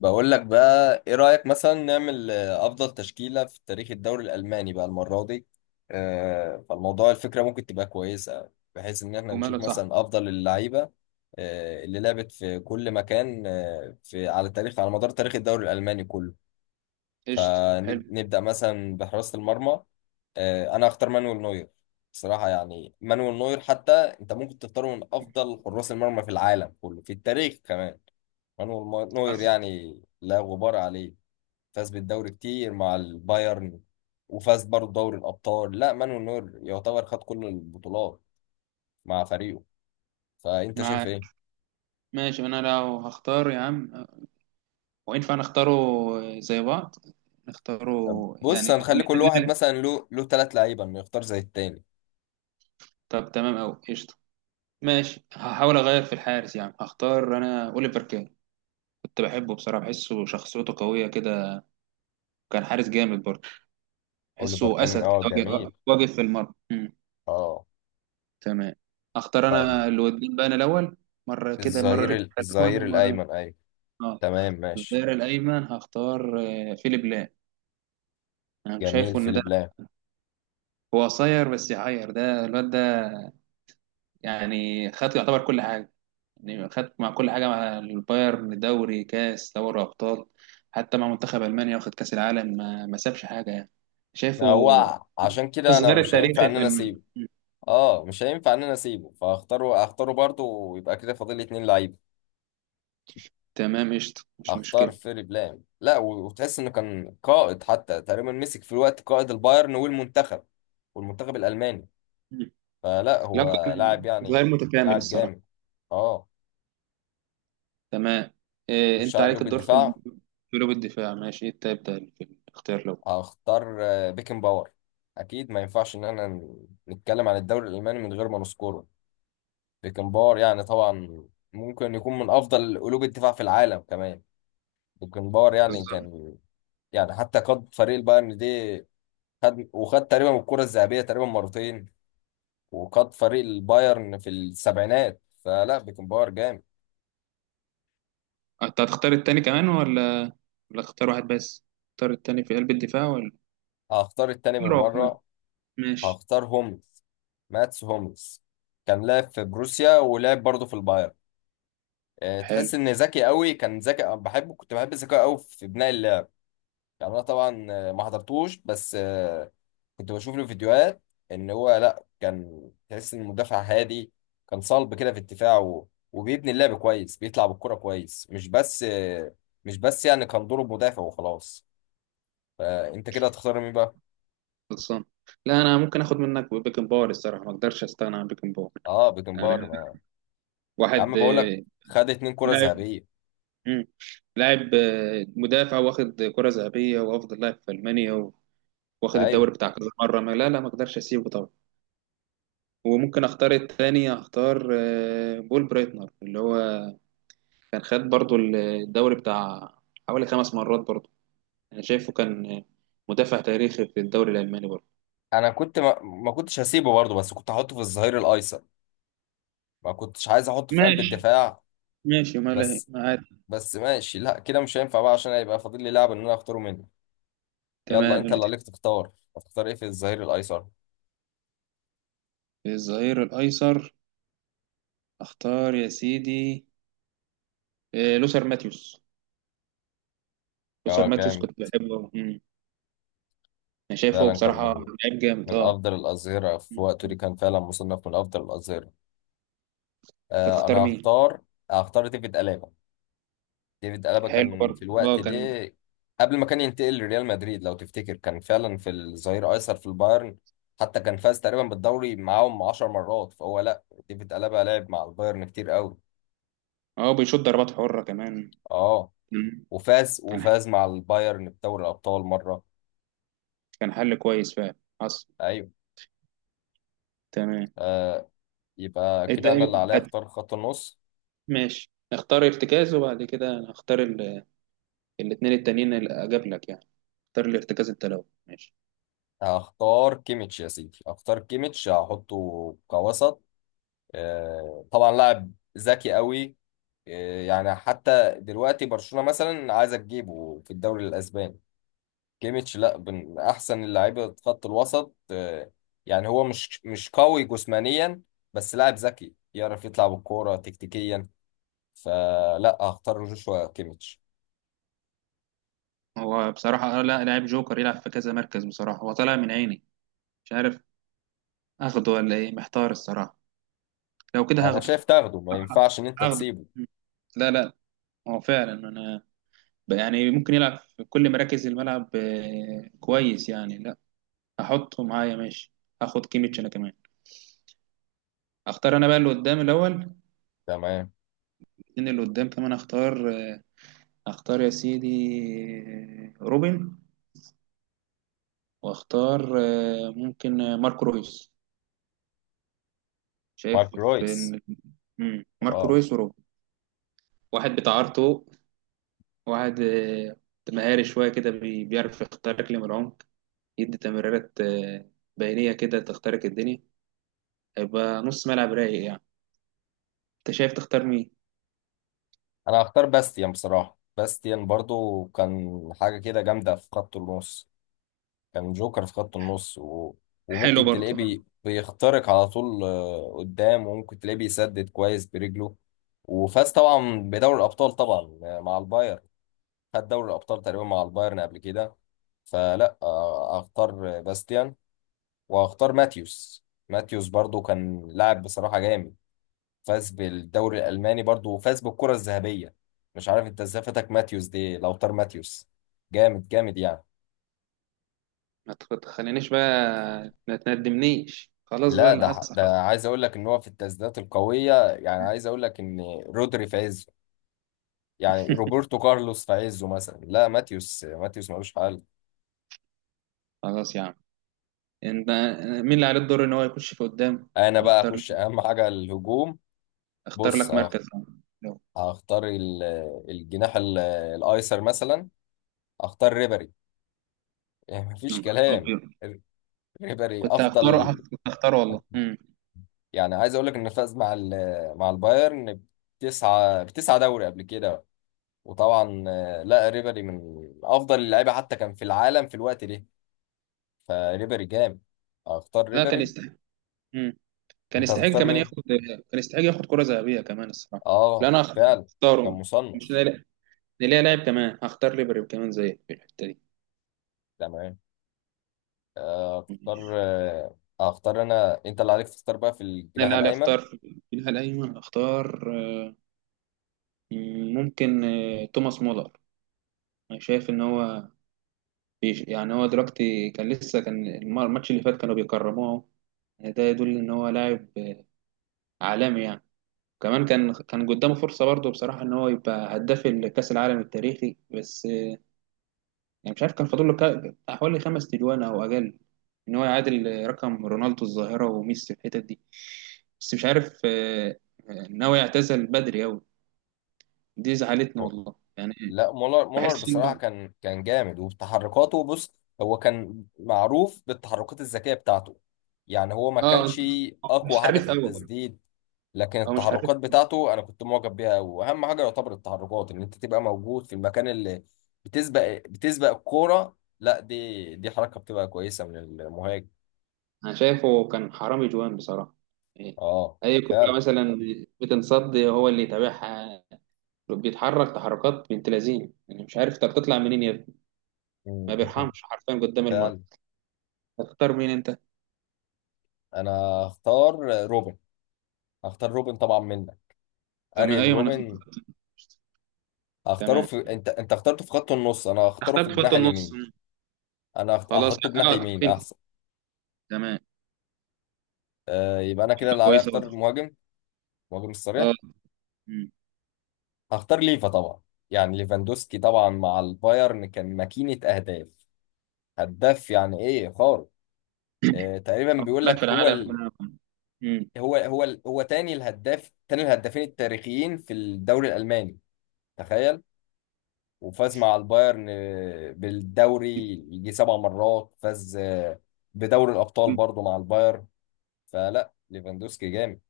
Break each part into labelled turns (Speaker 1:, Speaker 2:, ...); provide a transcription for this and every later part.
Speaker 1: بقول لك بقى ايه رأيك مثلا نعمل افضل تشكيلة في تاريخ الدوري الالماني بقى المرة دي. فالموضوع الفكرة ممكن تبقى كويسة بحيث ان احنا
Speaker 2: وماله
Speaker 1: نشوف
Speaker 2: صح.
Speaker 1: مثلا افضل اللعيبة اللي لعبت في كل مكان في على تاريخ على مدار تاريخ الدوري الالماني كله.
Speaker 2: قشطة، حلو.
Speaker 1: فنبدأ مثلا بحراسة المرمى. انا اختار مانويل نوير. بصراحة يعني مانويل نوير حتى انت ممكن تختاره من افضل حراس المرمى في العالم كله في التاريخ كمان. مانويل نوير
Speaker 2: حصل.
Speaker 1: يعني لا غبار عليه. فاز بالدوري كتير مع البايرن، وفاز برضه دوري الأبطال. لا، مانويل نوير يعتبر خد كل البطولات مع فريقه. فأنت شايف
Speaker 2: معاك.
Speaker 1: إيه؟
Speaker 2: ماشي، انا لو هختار يا عم وينفع نختاره زي بعض نختاره. يعني
Speaker 1: بص، هنخلي
Speaker 2: اللي
Speaker 1: كل واحد
Speaker 2: اللي-
Speaker 1: مثلا له ثلاث لعيبة إنه يختار زي التاني.
Speaker 2: طب تمام أوي قشطة. ماشي، هحاول اغير في الحارس يا عم، هختار انا اوليفر كان. كنت بحبه بصراحة، بحسه شخصيته قوية كده. كان حارس جامد برضه،
Speaker 1: أوليفر
Speaker 2: بحسه
Speaker 1: كان
Speaker 2: اسد كده.
Speaker 1: جميل.
Speaker 2: واقف واقف في المرمى.
Speaker 1: أه.
Speaker 2: تمام. اختار انا
Speaker 1: طيب،
Speaker 2: الودين بقى انا الاول، مرة كده مرة
Speaker 1: الظهير
Speaker 2: ليك أنت الأول
Speaker 1: الظهير
Speaker 2: ومرة.
Speaker 1: الأيمن، أيوه.
Speaker 2: اه.
Speaker 1: تمام، ماشي.
Speaker 2: الظهير الايمن هختار فيليب لام. انا مش
Speaker 1: جميل،
Speaker 2: شايفه ان ده،
Speaker 1: فيليب لام.
Speaker 2: هو قصير بس يعير ده الواد ده، يعني خد يعتبر كل حاجه، يعني خد مع كل حاجه مع البايرن دوري كاس دوري ابطال، حتى مع منتخب المانيا واخد كاس العالم، ما سابش حاجه يعني. شايفه؟
Speaker 1: هو عشان كده أنا
Speaker 2: الظهير
Speaker 1: مش هينفع
Speaker 2: التاريخي
Speaker 1: إن
Speaker 2: في
Speaker 1: أنا
Speaker 2: المانيا.
Speaker 1: أسيبه. مش هينفع إن أنا أسيبه، فهختاره. هختاره برضه، ويبقى كده فاضل لي اتنين لعيبة.
Speaker 2: تمام قشطه مش
Speaker 1: اختار
Speaker 2: مشكله.
Speaker 1: فيري بلام. لا وتحس انه كان قائد حتى. تقريبا مسك في الوقت قائد البايرن والمنتخب الالماني.
Speaker 2: مم.
Speaker 1: فلا
Speaker 2: لو
Speaker 1: هو
Speaker 2: كان
Speaker 1: لاعب
Speaker 2: ظهير
Speaker 1: يعني،
Speaker 2: متكامل
Speaker 1: لاعب
Speaker 2: الصراحه.
Speaker 1: جامد. اه.
Speaker 2: تمام. إيه
Speaker 1: خش
Speaker 2: انت
Speaker 1: على
Speaker 2: عليك
Speaker 1: قلوب
Speaker 2: الدور
Speaker 1: الدفاع.
Speaker 2: في قلوب الدفاع، ماشي، انت ابدا في الاختيار لو.
Speaker 1: هختار بيكن باور. اكيد ما ينفعش ان احنا نتكلم عن الدوري الالماني من غير ما نذكره. بيكن باور يعني طبعا ممكن يكون من افضل قلوب الدفاع في العالم كمان. بيكن باور يعني
Speaker 2: بالظبط.
Speaker 1: كان، يعني حتى قاد فريق البايرن دي. خد وخد تقريبا الكرة الذهبية تقريبا مرتين، وقاد فريق البايرن في السبعينات. فلا بيكنباور جامد.
Speaker 2: انت هتختار التاني كمان ولا اختار واحد بس، اختار التاني في قلب الدفاع ولا
Speaker 1: هختار التاني
Speaker 2: روح كمان.
Speaker 1: بالمرة.
Speaker 2: ماشي.
Speaker 1: هختار هوملز، ماتس هوملز. كان لاعب في بروسيا ولعب برضه في البايرن.
Speaker 2: حلو.
Speaker 1: تحس ان ذكي قوي. كان ذكي، أنا بحبه، كنت بحب ذكاءه قوي في بناء اللعب. يعني انا طبعا ما حضرتوش، بس كنت بشوف له فيديوهات. ان هو لا كان تحس ان مدافع هادي، كان صلب كده في الدفاع وبيبني اللعب كويس، بيطلع بالكرة كويس. مش بس يعني كان دوره مدافع وخلاص. فانت كده هتختار مين بقى؟
Speaker 2: خلصان. لا انا ممكن اخد منك بيكن باور الصراحه، ما اقدرش استغنى عن بيكن باور.
Speaker 1: اه.
Speaker 2: يعني
Speaker 1: بيكنبار ما... يا
Speaker 2: واحد
Speaker 1: عم بقول لك، خد اتنين كرة
Speaker 2: لاعب.
Speaker 1: ذهبية.
Speaker 2: مم. لاعب مدافع واخد كره ذهبيه وافضل لاعب في المانيا واخد
Speaker 1: ايوه.
Speaker 2: الدوري بتاع كذا مره، ما، لا لا، ما اقدرش اسيبه طبعا. وممكن اختار التاني، اختار بول برايتنر اللي هو كان خد برضو الدوري بتاع حوالي 5 مرات برضو. أنا شايفه كان مدافع تاريخي في الدوري الألماني برضه.
Speaker 1: انا كنت ما كنتش هسيبه برضه، بس كنت هحطه في الظهير الايسر. ما كنتش عايز احطه في قلب
Speaker 2: ماشي.
Speaker 1: الدفاع.
Speaker 2: ماشي ما له،
Speaker 1: بس
Speaker 2: معاك.
Speaker 1: بس ماشي. لا، كده مش هينفع بقى، عشان هيبقى فاضل لي لاعب ان انا اختاره منه. يلا
Speaker 2: تمام
Speaker 1: انت
Speaker 2: اللي
Speaker 1: اللي
Speaker 2: تحب.
Speaker 1: عليك تختار. هتختار ايه في الظهير الايسر؟
Speaker 2: الظهير الأيسر، أختار يا سيدي لوثر ماتيوس. لوثر
Speaker 1: اه،
Speaker 2: ماتيوس
Speaker 1: جامد.
Speaker 2: كنت بحبه. مم. أنا شايفه
Speaker 1: فعلا كان
Speaker 2: بصراحة،
Speaker 1: من
Speaker 2: لعيب جامد أه.
Speaker 1: افضل الاظهرة في وقته
Speaker 2: مم.
Speaker 1: دي. كان فعلا مصنف من افضل الاظهرة.
Speaker 2: أنت
Speaker 1: انا
Speaker 2: تختار مين؟
Speaker 1: هختار. ديفيد ألابا. ديفيد ألابا
Speaker 2: حلو
Speaker 1: كان في
Speaker 2: برضه
Speaker 1: الوقت
Speaker 2: أه
Speaker 1: ده،
Speaker 2: كان.
Speaker 1: قبل ما كان ينتقل لريال مدريد لو تفتكر، كان فعلا في الظهير أيسر في البايرن. حتى كان فاز تقريبا بالدوري معاهم 10 مرات. فهو لا، ديفيد ألابا لعب مع البايرن كتير قوي.
Speaker 2: أه بيشوط ضربات حرة كمان.
Speaker 1: اه.
Speaker 2: مم.
Speaker 1: وفاز
Speaker 2: كان
Speaker 1: وفاز مع البايرن بدوري الأبطال مرة.
Speaker 2: كان حل كويس فعلا. حصل.
Speaker 1: ايوه.
Speaker 2: تمام.
Speaker 1: آه يبقى كده انا اللي عليا
Speaker 2: حد
Speaker 1: اختار خط النص.
Speaker 2: ماشي، اختار ارتكاز وبعد كده أنا هختار الاتنين التانيين اللي أجاب لك يعني، اختار لارتكاز التلوي، ماشي.
Speaker 1: هختار كيميتش يا سيدي، هختار كيميتش، هحطه كوسط. طبعا لاعب ذكي قوي. إيه، يعني حتى دلوقتي برشلونة مثلا عايزة تجيبه في الدوري الأسباني. كيميتش لا من أحسن اللعيبة خط الوسط. يعني هو مش قوي جسمانيا، بس لاعب ذكي يعرف يطلع بالكورة تكتيكيا. فلا، هختار جوشوا كيميتش.
Speaker 2: هو بصراحة لا لاعب جوكر يلعب في كذا مركز بصراحة، هو طالع من عيني، مش عارف اخده ولا ايه، محتار الصراحة. لو كده
Speaker 1: أنا
Speaker 2: هاخده.
Speaker 1: شايف تاخده، ما
Speaker 2: ه-
Speaker 1: ينفعش إن أنت
Speaker 2: هاخده.
Speaker 1: تسيبه.
Speaker 2: م. لا لا، هو فعلا انا يعني ممكن يلعب في كل مراكز الملعب كويس يعني، لا هحطه معايا، ماشي. هاخد كيميتش انا كمان. اختار انا بقى اللي قدام الاول،
Speaker 1: تمام.
Speaker 2: ان اللي قدام كمان، اختار يا سيدي روبن. واختار ممكن ماركو رويس، شايف
Speaker 1: مارك
Speaker 2: في
Speaker 1: رويس،
Speaker 2: إن. مم. ماركو
Speaker 1: واو.
Speaker 2: رويس وروب، واحد بتاع ارتو، واحد مهاري شوية كده، بيعرف يخترق لي من العمق، يدي تمريرات بينية كده تخترق الدنيا، هيبقى نص ملعب رايق يعني. انت شايف تختار مين؟
Speaker 1: أنا هختار باستيان. بصراحة باستيان برضو كان حاجة كده جامدة في خط النص. كان جوكر في خط النص
Speaker 2: حلو
Speaker 1: وممكن تلاقيه
Speaker 2: برضه آه.
Speaker 1: بيخترق على طول، قدام، وممكن تلاقيه بيسدد كويس برجله. وفاز طبعا بدوري الأبطال طبعا، مع البايرن. خد دوري الأبطال تقريبا مع البايرن قبل كده. فلا أختار باستيان. وأختار ماتيوس. ماتيوس برضو كان لاعب بصراحة جامد، فاز بالدوري الألماني برضو وفاز بالكرة الذهبية. مش عارف انت ازاي فاتك ماتيوس دي. لو طار ماتيوس، جامد جامد يعني.
Speaker 2: ما تخلينيش بقى، ما تندمنيش، خلاص بقى
Speaker 1: لا
Speaker 2: اللي
Speaker 1: ده
Speaker 2: حصل.
Speaker 1: ده عايز اقول لك ان هو في التسديدات القويه. يعني عايز اقول لك ان رودري في عزه، يعني روبرتو كارلوس في عزه مثلا، لا، ماتيوس ماتيوس ملوش حل.
Speaker 2: خلاص يا عم، انت، مين اللي عليه الدور ان هو يخش في قدام
Speaker 1: انا
Speaker 2: إن هو
Speaker 1: بقى
Speaker 2: يختار؟
Speaker 1: اخش اهم حاجه، الهجوم.
Speaker 2: اختار
Speaker 1: بص
Speaker 2: لك مركز يا عم. يلا.
Speaker 1: هختار الجناح الايسر مثلا. اختار ريبري، يعني
Speaker 2: يا
Speaker 1: مفيش
Speaker 2: نهار
Speaker 1: كلام.
Speaker 2: أبيض.
Speaker 1: ر- ريبري
Speaker 2: كنت هختاره
Speaker 1: افضل.
Speaker 2: كنت هختاره والله.
Speaker 1: يعني عايز اقول لك انه فاز مع مع البايرن بتسعة بتسعة دوري قبل كده. وطبعا لا، ريبري من افضل اللعيبه حتى كان في العالم في الوقت ده. فريبري جامد، اختار
Speaker 2: لا كان
Speaker 1: ريبري.
Speaker 2: يستحق. مم. كان
Speaker 1: انت
Speaker 2: يستحق
Speaker 1: هتختار
Speaker 2: كمان
Speaker 1: مين؟
Speaker 2: ياخد، كان يستحق ياخد كرة ذهبية كمان الصراحة. لا
Speaker 1: اه،
Speaker 2: انا
Speaker 1: فعلا، كان
Speaker 2: هختاره. مش
Speaker 1: مصنف.
Speaker 2: نلاقي لاعب كمان، هختار ليبري كمان زي في الحتة دي.
Speaker 1: تمام.
Speaker 2: مم.
Speaker 1: اختار انا. انت اللي عليك تختار بقى في
Speaker 2: انا
Speaker 1: الجناح
Speaker 2: اللي علي
Speaker 1: الايمن.
Speaker 2: اختار في الناحية الايمن، اختار آه، ممكن توماس مولر. انا شايف ان هو بيش يعني، هو دلوقتي كان لسه كان الماتش اللي فات كانوا بيكرموه، ده يدل ان هو لاعب عالمي يعني. كمان كان قدامه فرصة برضه بصراحة ان هو يبقى هداف الكأس العالم التاريخي، بس يعني مش عارف كان فاضل له حوالي 5 تجوان او اقل، ان هو يعادل رقم رونالدو الظاهره وميسي في الحتت دي. بس مش عارف ناوي يعتزل بدري قوي. دي زعلتني
Speaker 1: هو-
Speaker 2: والله يعني.
Speaker 1: لا، مولر. مولر
Speaker 2: بحس
Speaker 1: بصراحة
Speaker 2: انه
Speaker 1: كان جامد، وتحركاته، بص، هو كان معروف بالتحركات الذكية بتاعته. يعني هو ما
Speaker 2: اه
Speaker 1: كانش
Speaker 2: مش
Speaker 1: اقوى حاجة
Speaker 2: حريف
Speaker 1: في
Speaker 2: قوي.
Speaker 1: التسديد، لكن
Speaker 2: هو مش حريف.
Speaker 1: التحركات بتاعته انا كنت معجب بيها قوي. واهم حاجه يعتبر التحركات، ان انت تبقى موجود في المكان اللي بتسبق الكوره. لا دي حركه بتبقى كويسه من المهاجم.
Speaker 2: انا شايفه كان حرامي جوان بصراحه يعني.
Speaker 1: اه،
Speaker 2: اي
Speaker 1: فعلا.
Speaker 2: كوره مثلا بتنصد هو اللي يتابعها، بيتحرك تحركات بنت لذينه، يعني مش عارف، طب تطلع منين يا ابني؟ ما
Speaker 1: مم.
Speaker 2: بيرحمش حرفيا قدام المرمى.
Speaker 1: فعلا.
Speaker 2: تختار مين انت؟
Speaker 1: انا هختار روبن. هختار روبن طبعا منك،
Speaker 2: زي ما،
Speaker 1: اريان
Speaker 2: ايوه، ما انا فاهم.
Speaker 1: روبن. هختاره
Speaker 2: تمام،
Speaker 1: انت اخترته في خط النص، انا هختاره في
Speaker 2: اخدت خط
Speaker 1: الجناح
Speaker 2: النص.
Speaker 1: اليمين.
Speaker 2: مم.
Speaker 1: انا
Speaker 2: خلاص
Speaker 1: هحطه جناح
Speaker 2: اه
Speaker 1: يمين
Speaker 2: تكفين.
Speaker 1: احسن.
Speaker 2: تمام
Speaker 1: يبقى انا كده اللي عليا
Speaker 2: كويسه
Speaker 1: اختار
Speaker 2: برضه.
Speaker 1: المهاجم، المهاجم
Speaker 2: اه.
Speaker 1: الصريح.
Speaker 2: مم.
Speaker 1: هختار ليفا طبعا. يعني ليفاندوسكي طبعا مع البايرن كان ماكينة أهداف، هداف يعني إيه خارق. تقريبا
Speaker 2: افضل
Speaker 1: بيقول
Speaker 2: لاعب
Speaker 1: لك
Speaker 2: في العالم بقى. مم.
Speaker 1: هو تاني الهدافين التاريخيين في الدوري الألماني، تخيل. وفاز مع البايرن بالدوري يجي 7 مرات. فاز بدوري الأبطال برضه مع البايرن. فلا ليفاندوسكي جامد.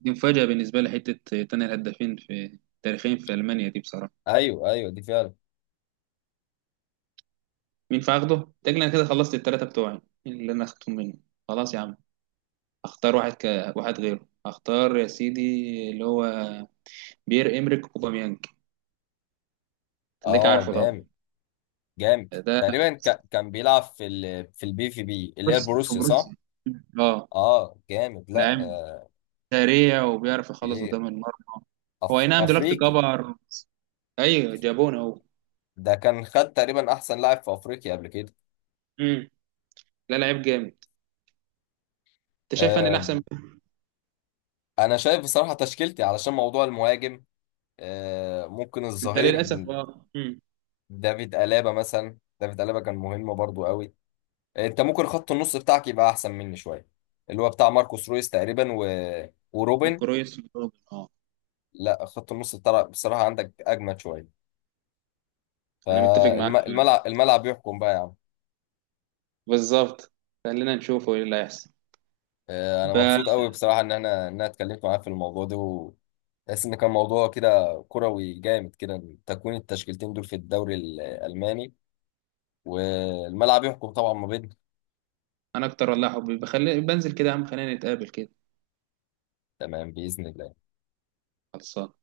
Speaker 2: دي مفاجاه بالنسبه لي حته، تاني الهدافين في تاريخين في المانيا دي بصراحه.
Speaker 1: أيوه، أيوه، دي فعلا.
Speaker 2: مين فاخده؟ تقريبا انا كده خلصت الثلاثه بتوعي اللي انا اخدتهم منه. خلاص يا عم. اختار واحد غيره، اختار يا سيدي، اللي هو بيير امريك اوباميانج. تلاقيك عارفه
Speaker 1: جامد.
Speaker 2: طبعا.
Speaker 1: جامد
Speaker 2: ده
Speaker 1: تقريبا. كان بيلعب في BVB، اللي هي
Speaker 2: بص، في
Speaker 1: البروسيا،
Speaker 2: بروسيا.
Speaker 1: صح؟
Speaker 2: اه.
Speaker 1: اه، جامد. لا،
Speaker 2: لاعب
Speaker 1: آه،
Speaker 2: سريع وبيعرف
Speaker 1: في
Speaker 2: يخلص
Speaker 1: ايه،
Speaker 2: قدام المرمى. هو اي نعم دلوقتي
Speaker 1: افريقي.
Speaker 2: كبر بس-. ايوه، جابونا اهو.
Speaker 1: ده كان خد تقريبا احسن لاعب في افريقيا قبل كده.
Speaker 2: امم. لا لعيب جامد. انت شايف انا
Speaker 1: آه
Speaker 2: الاحسن؟
Speaker 1: انا شايف بصراحة تشكيلتي، علشان موضوع المهاجم، ممكن
Speaker 2: انت
Speaker 1: الظهير،
Speaker 2: للاسف اه امم.
Speaker 1: دافيد ألابا مثلا، دافيد ألابا كان مهم برضو قوي. انت ممكن خط النص بتاعك يبقى احسن مني شوية، اللي هو بتاع ماركوس رويس تقريبا وروبن.
Speaker 2: ماركو رويس وجوردن. اه.
Speaker 1: لا، خط النص بصراحة عندك اجمد شوية.
Speaker 2: انا متفق معاك فيه.
Speaker 1: الملعب يحكم بقى يا عم.
Speaker 2: بالظبط. خلينا نشوفه ايه اللي هيحصل.
Speaker 1: انا
Speaker 2: ب-
Speaker 1: مبسوط قوي بصراحه ان انا اتكلمت معاك في الموضوع ده، بس ان كان موضوع كده كروي جامد، كده تكوين التشكيلتين دول في الدوري الالماني. والملعب يحكم طبعا ما بينهم.
Speaker 2: انا اكتر والله حبي بخلي بنزل كده يا عم، خلينا نتقابل كده.
Speaker 1: تمام، باذن الله.
Speaker 2: خلصان.